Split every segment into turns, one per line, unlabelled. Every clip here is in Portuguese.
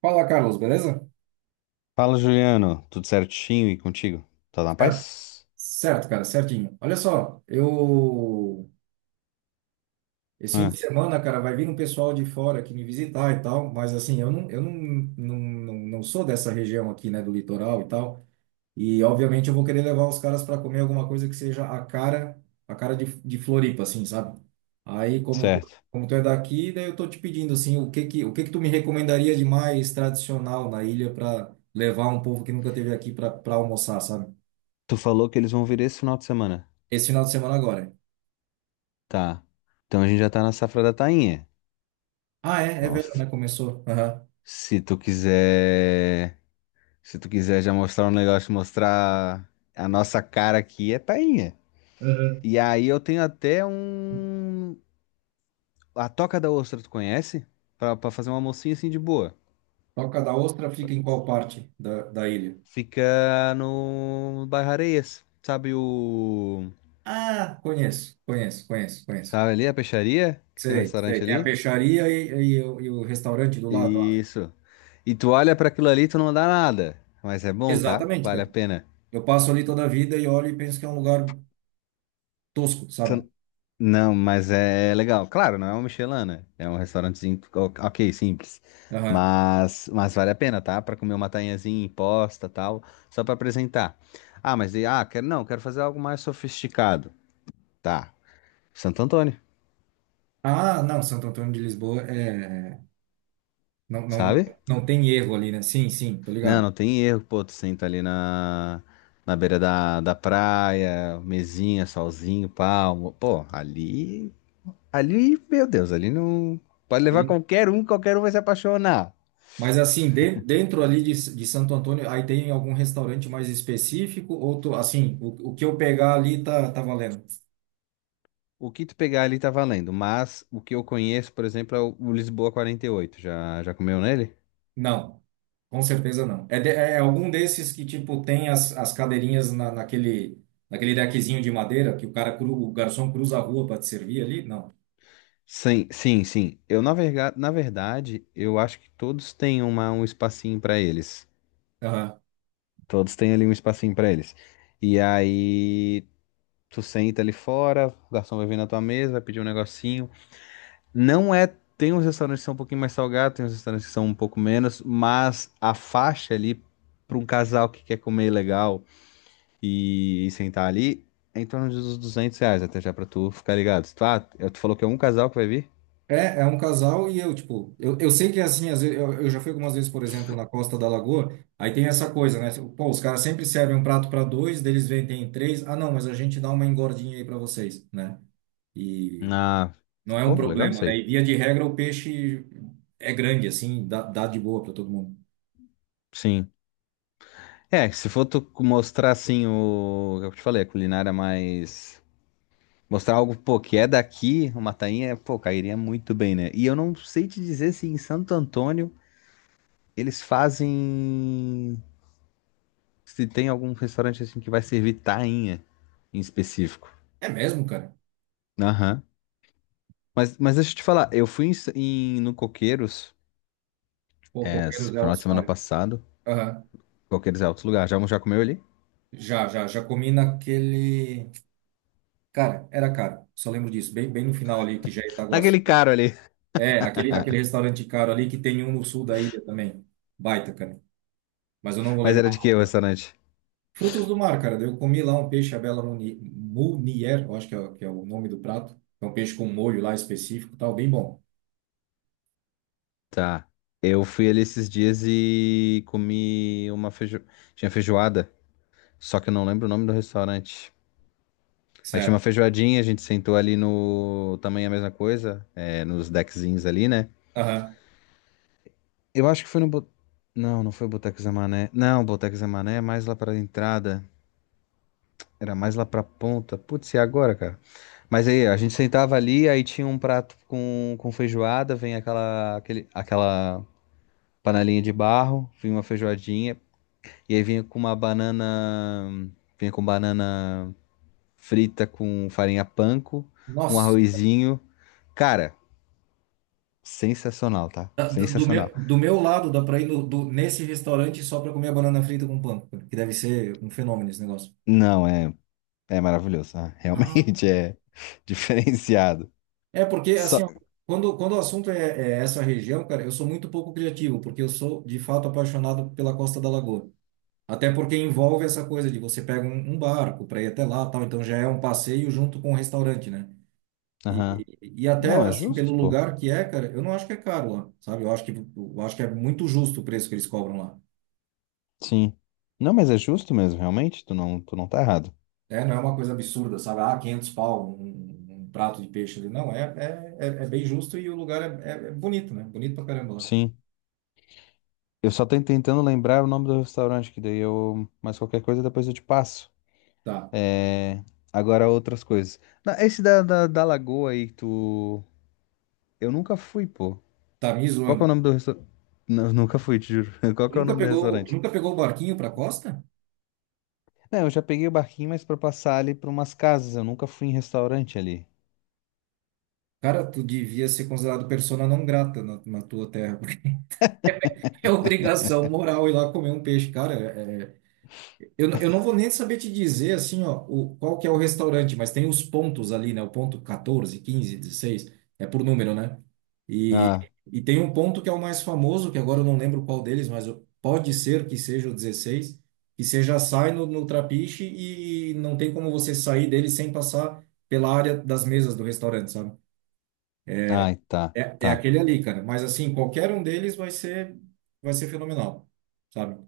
Fala, Carlos, beleza?
Fala, Juliano. Tudo certinho e contigo? Tá na
Certo,
paz?
certo, cara, certinho. Olha só. Eu. Esse fim de
Ah,
semana, cara, vai vir um pessoal de fora aqui me visitar e tal, mas assim, eu não, não, não, não sou dessa região aqui, né, do litoral e tal, e obviamente eu vou querer levar os caras para comer alguma coisa que seja a cara de Floripa, assim, sabe? Aí, como tu,
certo.
como tu é daqui, daí eu tô te pedindo, assim, o que que tu me recomendaria de mais tradicional na ilha para levar um povo que nunca esteve aqui para almoçar, sabe?
Tu falou que eles vão vir esse final de semana.
Esse final de semana agora.
Tá. Então a gente já tá na safra da tainha.
Ah, é
Então,
verão,
se
né? Começou. Aham.
se tu quiser, se tu quiser já mostrar um negócio, mostrar a nossa cara aqui é tainha.
Aham.
E aí eu tenho até um a Toca da Ostra, tu conhece? Pra fazer uma mocinha assim de boa.
Toca da Ostra fica em qual parte da ilha?
Fica no Bairro Areias. Sabe o
Ah, conheço, conheço, conheço, conheço.
sabe ali a peixaria? Que tem um
Sei, sei.
restaurante
Tem a
ali?
peixaria e o restaurante do lado lá.
Isso. E tu olha pra aquilo ali, e tu não dá nada. Mas é bom, tá?
Exatamente,
Vale a
cara.
pena.
Eu passo ali toda a vida e olho e penso que é um lugar tosco, sabe?
Não, mas é legal. Claro, não é um Michelin, né? É um restaurantezinho, ok, simples.
Aham.
Mas vale a pena, tá? Pra comer uma tainhazinha imposta, tal, só pra apresentar. Ah, não, quero fazer algo mais sofisticado. Tá. Santo Antônio,
Ah, não, Santo Antônio de Lisboa é. Não, não,
sabe?
não tem erro ali, né? Sim, sim, tô
Não,
ligado.
não tem erro, pô, tu senta ali na beira da praia, mesinha, solzinho, palmo, pô, ali, meu Deus, ali não, pode levar
Ali
qualquer um vai se apaixonar.
Mas assim, dentro ali de Santo Antônio, aí tem algum restaurante mais específico? Ou tu, assim, o que eu pegar ali tá valendo?
O que tu pegar ali tá valendo, mas o que eu conheço, por exemplo, é o Lisboa 48. Já, comeu nele?
Não, com certeza não. É, é algum desses que, tipo, tem as cadeirinhas naquele deckzinho de madeira que o garçom cruza a rua para te servir ali? Não.
Sim, sim, sim, eu na verdade, eu acho que todos têm um espacinho pra eles, todos têm ali um espacinho pra eles. E aí tu senta ali fora, o garçom vai vir na tua mesa, vai pedir um negocinho. Não é. Tem uns restaurantes que são um pouquinho mais salgados, tem uns restaurantes que são um pouco menos, mas a faixa ali, para um casal que quer comer legal e sentar ali, é em torno dos R$ 200, até já pra tu ficar ligado. Tu, ah, tu falou que é um casal que vai vir?
É um casal e eu, tipo, eu sei que é assim, às vezes, eu já fui algumas vezes, por exemplo, na Costa da Lagoa, aí tem essa coisa, né? Tipo, pô, os caras sempre servem um prato para dois, deles vendem três, ah, não, mas a gente dá uma engordinha aí para vocês, né? E
Ah,
não é um
pô, legal
problema,
isso
né?
aí.
E via de regra o peixe é grande, assim, dá de boa para todo mundo.
Sim. É, se for tu mostrar assim, o. é o que eu te falei, a culinária mais, mostrar algo, pô, que é daqui, uma tainha, pô, cairia muito bem, né? E eu não sei te dizer se em Santo Antônio eles fazem. Se tem algum restaurante assim que vai servir tainha em específico.
É mesmo, cara?
Aham. Mas deixa eu te falar, eu fui no Coqueiros,
Pô,
é, esse
Coqueiros é
final de
alto
semana
pai.
passado.
Aham.
Coqueiros é outro lugar. Já, comeu ali?
Já comi naquele. Cara, era caro, só lembro disso, bem, bem no final ali, que já é Itaguaçu.
Naquele caro ali.
É, aquele restaurante caro ali que tem um no sul da ilha também. Baita, cara. Mas eu não vou
Mas era
lembrar o
de
nome
que o
agora.
restaurante?
Frutos do mar, cara. Eu comi lá um peixe à bela munier, eu acho que é o nome do prato. É um peixe com molho lá específico, e tal, bem bom.
Tá. Eu fui ali esses dias e comi uma feijo... Tinha feijoada. Só que eu não lembro o nome do restaurante. Aí tinha uma
Certo.
feijoadinha, a gente sentou ali. No. Também a mesma coisa, é, nos deckzinhos ali, né?
Aham.
Eu acho que foi no não, não foi o Boteco Zé Mané. Não, o Boteco Zé Mané é mais lá pra entrada. Era mais lá pra ponta. Putz, e agora, cara? Mas aí, a gente sentava ali, aí tinha um prato com feijoada, vem aquela, aquele, aquela panelinha de barro, vinha uma feijoadinha, e aí vinha com uma banana. Vinha com banana frita com farinha panko, um
Nossa,
arrozinho. Cara. Sensacional, tá?
do, do
Sensacional.
meu, do meu lado dá pra ir no, do, nesse restaurante só pra comer a banana frita com pão, cara, que deve ser um fenômeno esse negócio.
Não, é maravilhoso, tá?
Ah.
Realmente é diferenciado.
É porque, assim,
Só...
ó, quando o assunto é essa região, cara, eu sou muito pouco criativo, porque eu sou, de fato, apaixonado pela Costa da Lagoa. Até porque envolve essa coisa de você pega um barco para ir até lá, tal, então já é um passeio junto com o restaurante, né?
Aham.
E até
Não, é
assim pelo
justo, pô.
lugar que é, cara, eu não acho que é caro lá, sabe? Eu acho que é muito justo o preço que eles cobram lá.
Sim. Não, mas é justo mesmo, realmente. Tu não tá errado.
É, não é uma coisa absurda, sabe? Ah, 500 pau um prato de peixe ali. Não, é bem justo e o lugar é bonito, né? Bonito pra caramba lá.
Sim. Eu só tô tentando lembrar o nome do restaurante, que daí eu. Mas qualquer coisa depois eu te passo.
Tá,
É. Agora outras coisas. Não, esse da Lagoa aí, que tu. Eu nunca fui, pô.
tá me
Qual que é o
zoando.
nome do restaurante? Nunca fui, te juro. Qual
Tu
que é o
nunca
nome do
pegou, tu
restaurante?
nunca pegou o barquinho pra costa?
É, eu já peguei o barquinho, mas pra passar ali pra umas casas. Eu nunca fui em restaurante ali.
Cara, tu devia ser considerado persona não grata na tua terra. É obrigação moral ir lá comer um peixe, cara. Eu não vou nem saber te dizer assim, ó, qual que é o restaurante, mas tem os pontos ali, né? O ponto 14, 15, 16 é por número, né? E,
Ah,
e tem um ponto que é o mais famoso, que agora eu não lembro qual deles, mas pode ser que seja o 16, que você já sai no trapiche e não tem como você sair dele sem passar pela área das mesas do restaurante, sabe?
ai, tá,
É
tá,
aquele ali, cara. Mas assim, qualquer um deles vai ser fenomenal. Sabe?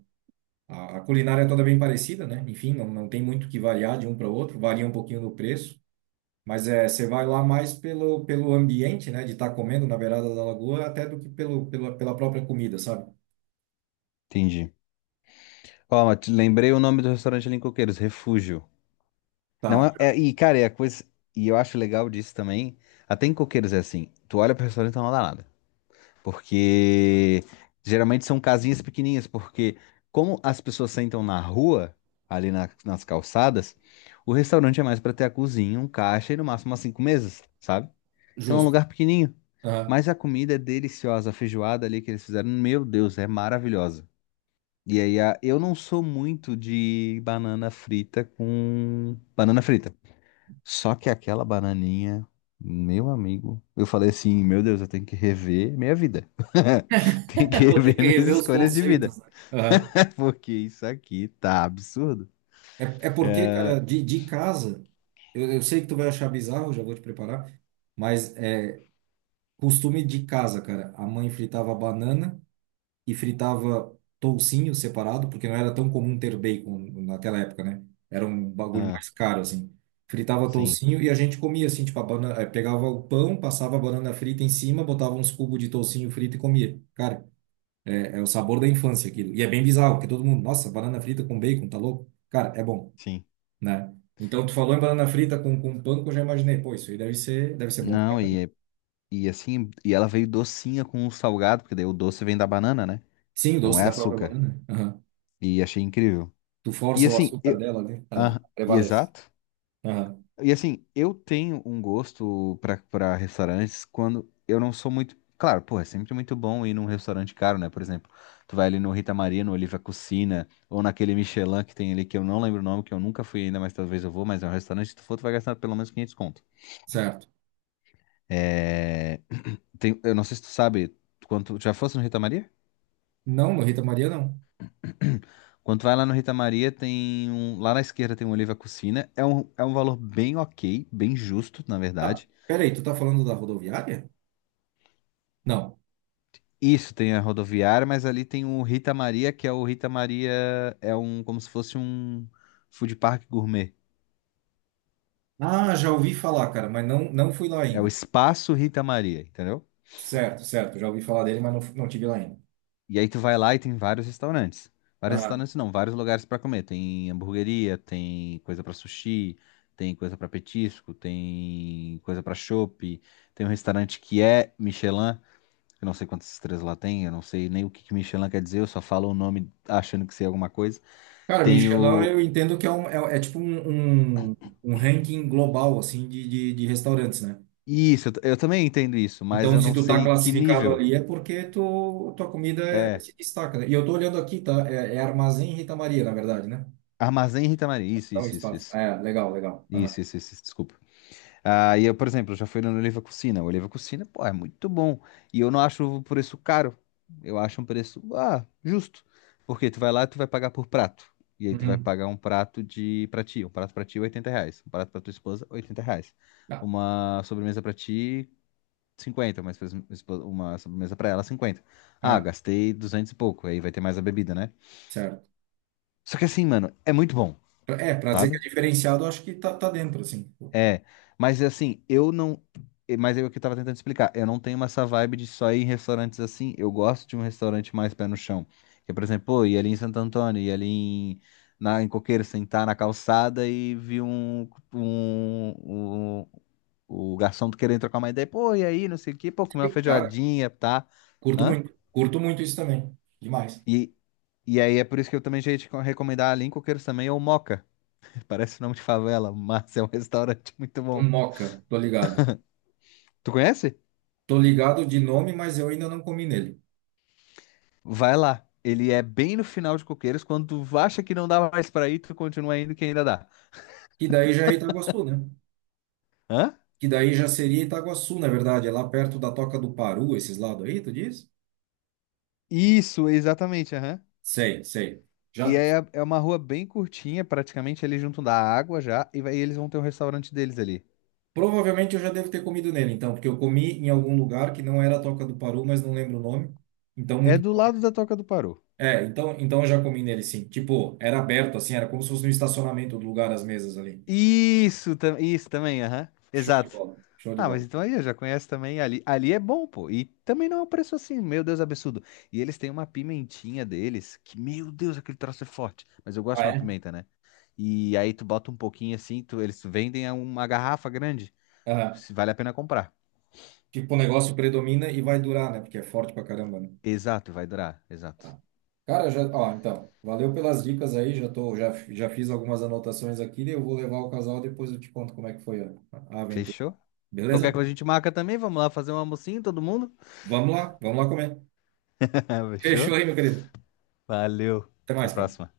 A culinária é toda bem parecida, né? Enfim, não tem muito que variar de um para o outro, varia um pouquinho no preço, mas é, você vai lá mais pelo ambiente, né? De estar comendo na beirada da lagoa, até do que pela própria comida, sabe?
entendi. Ó, mas lembrei o nome do restaurante ali em Coqueiros, Refúgio. Não
Tá.
é, e cara, é a coisa, e eu acho legal disso também, até em Coqueiros é assim, tu olha pro restaurante e não dá nada, porque geralmente são casinhas pequenininhas, porque como as pessoas sentam na rua, ali nas calçadas, o restaurante é mais pra ter a cozinha, um caixa e no máximo umas cinco mesas, sabe? Então é um
Justo.
lugar pequenininho.
Aham.
Mas a comida é deliciosa, a feijoada ali que eles fizeram, meu Deus, é maravilhosa. E aí, eu não sou muito de banana frita com banana frita. Só que aquela bananinha, meu amigo, eu falei assim, meu Deus, eu tenho que rever minha vida. Tenho que
Vou ter
rever
que
minhas
rever os
escolhas de vida.
conceitos, né? Aham.
Porque isso aqui tá absurdo.
É porque, cara, de casa, eu sei que tu vai achar bizarro, já vou te preparar, mas é costume de casa, cara. A mãe fritava banana e fritava toucinho separado, porque não era tão comum ter bacon naquela época, né? Era um bagulho
Ah,
mais caro, assim. Fritava
sim,
toucinho e a gente comia, assim, tipo, a banana, pegava o pão, passava a banana frita em cima, botava uns cubos de toucinho frito e comia. Cara, é o sabor da infância aquilo. E é bem bizarro, porque todo mundo, nossa, banana frita com bacon, tá louco? Cara, é bom,
sim.
né? Então, tu falou em banana frita com pão, que eu já imaginei, pô, isso aí deve ser bom.
Não, e assim, e ela veio docinha com o salgado, porque daí o doce vem da banana, né?
Sim, o
Não
doce
é
da própria
açúcar.
banana, né? Aham.
E achei incrível.
Tu
E
força o
assim,
açúcar
eu,
dela, né?
ah, e
Prevalece.
exato.
Aham.
E assim, eu tenho um gosto pra para restaurantes quando eu não sou muito. Claro, pô, é sempre muito bom ir num restaurante caro, né? Por exemplo, tu vai ali no Rita Maria, no Oliva Cucina, ou naquele Michelin que tem ali, que eu não lembro o nome, que eu nunca fui ainda, mas talvez eu vou, mas é um restaurante, se tu for, tu vai gastar pelo menos 500 conto.
Certo.
É... Tem... Eu não sei se tu sabe quanto. Já fosse no Rita Maria?
Não, no Rita Maria não.
Quando vai lá no Rita Maria, tem um. Lá na esquerda tem um Oliva Cucina. É é um valor bem ok, bem justo, na
Ah,
verdade.
peraí, tu tá falando da rodoviária? Não.
Isso, tem a rodoviária, mas ali tem o Rita Maria, que é o Rita Maria. É um. Como se fosse um food park gourmet.
Ah, já ouvi falar, cara, mas não fui lá
É o
ainda.
espaço Rita Maria, entendeu?
Certo, certo, já ouvi falar dele, mas não tive lá ainda.
E aí tu vai lá e tem vários restaurantes. Vários
Aham.
restaurantes não, vários lugares pra comer. Tem hamburgueria, tem coisa pra sushi, tem coisa pra petisco, tem coisa pra chopp. Tem um restaurante que é Michelin. Eu não sei quantas estrelas lá tem, eu não sei nem o que que Michelin quer dizer, eu só falo o nome achando que sei alguma coisa.
Cara, Michelin,
Tenho.
eu entendo que é tipo um ranking global, assim, de restaurantes, né?
Isso, eu, eu também entendo isso, mas
Então,
eu
se
não
tu tá
sei que
classificado
nível.
ali, é porque tua comida
É.
se destaca, né? E eu tô olhando aqui, tá? É Armazém Rita Maria, na verdade, né?
Armazém Rita Maria. Isso,
É um
isso, isso,
espaço.
isso.
É, legal, legal. Aham.
Isso, desculpa. Ah, e eu, por exemplo, já fui no Oliva Cucina. O Oliva Cucina, pô, é muito bom. E eu não acho o preço caro. Eu acho um preço, justo. Porque tu vai lá e tu vai pagar por prato. E aí tu vai
Uhum.
pagar um prato de pra ti. Um prato pra ti, R$ 80. Um prato pra tua esposa, R$ 80.
Tá.
Uma sobremesa pra ti, 50. Uma, uma sobremesa pra ela, 50. Ah,
Aham.
gastei 200 e pouco. Aí vai ter mais a bebida, né?
Certo.
Só que assim, mano, é muito bom,
É, pra dizer que é
sabe?
diferenciado, eu acho que tá dentro, assim. Pô,
É, mas assim, eu não. Mas é o que eu tava tentando explicar. Eu não tenho essa vibe de só ir em restaurantes assim. Eu gosto de um restaurante mais pé no chão. Que, por exemplo, pô, ir ali em Santo Antônio, ir ali em, na, em Coqueiro, sentar na calçada e vi um o garçom querendo trocar uma ideia. Pô, e aí, não sei o quê, pô, comer uma
que cara,
feijoadinha, tá?
curto
Hã?
muito. Curto muito isso também. Demais.
E, e aí é por isso que eu também já ia te recomendar ali em Coqueiros também, é o Moca. Parece nome de favela, mas é um restaurante muito
Um
bom.
moca, tô ligado.
Tu conhece?
Tô ligado de nome, mas eu ainda não comi nele.
Vai lá. Ele é bem no final de Coqueiros, quando tu acha que não dá mais pra ir, tu continua indo que ainda dá.
Que daí já é Itaguaçu, né?
Hã?
Que daí já seria Itaguaçu, na verdade. É lá perto da Toca do Paru, esses lados aí, tu diz?
Isso, exatamente, aham.
Sei, sei.
Que
Já,
é, é uma rua bem curtinha, praticamente ali junto da água já, e eles vão ter um restaurante deles ali.
provavelmente eu já devo ter comido nele, então, porque eu comi em algum lugar que não era a Toca do Paru, mas não lembro o nome. Então,
É
muito.
do lado da Toca do Paru.
É, então eu já comi nele sim. Tipo, era aberto assim, era como se fosse no estacionamento do lugar as mesas ali.
Isso, isso também, aham.
Show de
Exato.
bola, show de
Ah, mas
bola.
então aí eu já conheço também ali. Ali é bom, pô. E também não é um preço assim, meu Deus, absurdo. E eles têm uma pimentinha deles, que, meu Deus, aquele troço é forte. Mas eu gosto
Ah,
de uma
é?
pimenta, né? E aí tu bota um pouquinho assim, tu, eles vendem a uma garrafa grande.
Aham.
Se vale a pena comprar.
Tipo, o negócio predomina e vai durar, né? Porque é forte pra caramba, né?
Exato, vai durar. Exato.
Tá. Cara, já, ó, então, valeu pelas dicas aí, já fiz algumas anotações aqui, eu vou levar o casal, depois eu te conto como é que foi a aventura.
Fechou? Qualquer
Beleza?
coisa a gente marca também. Vamos lá fazer um almocinho, todo mundo?
Vamos lá comer.
Fechou?
Fechou aí, meu querido.
Valeu.
Até
Até a
mais, cara.
próxima.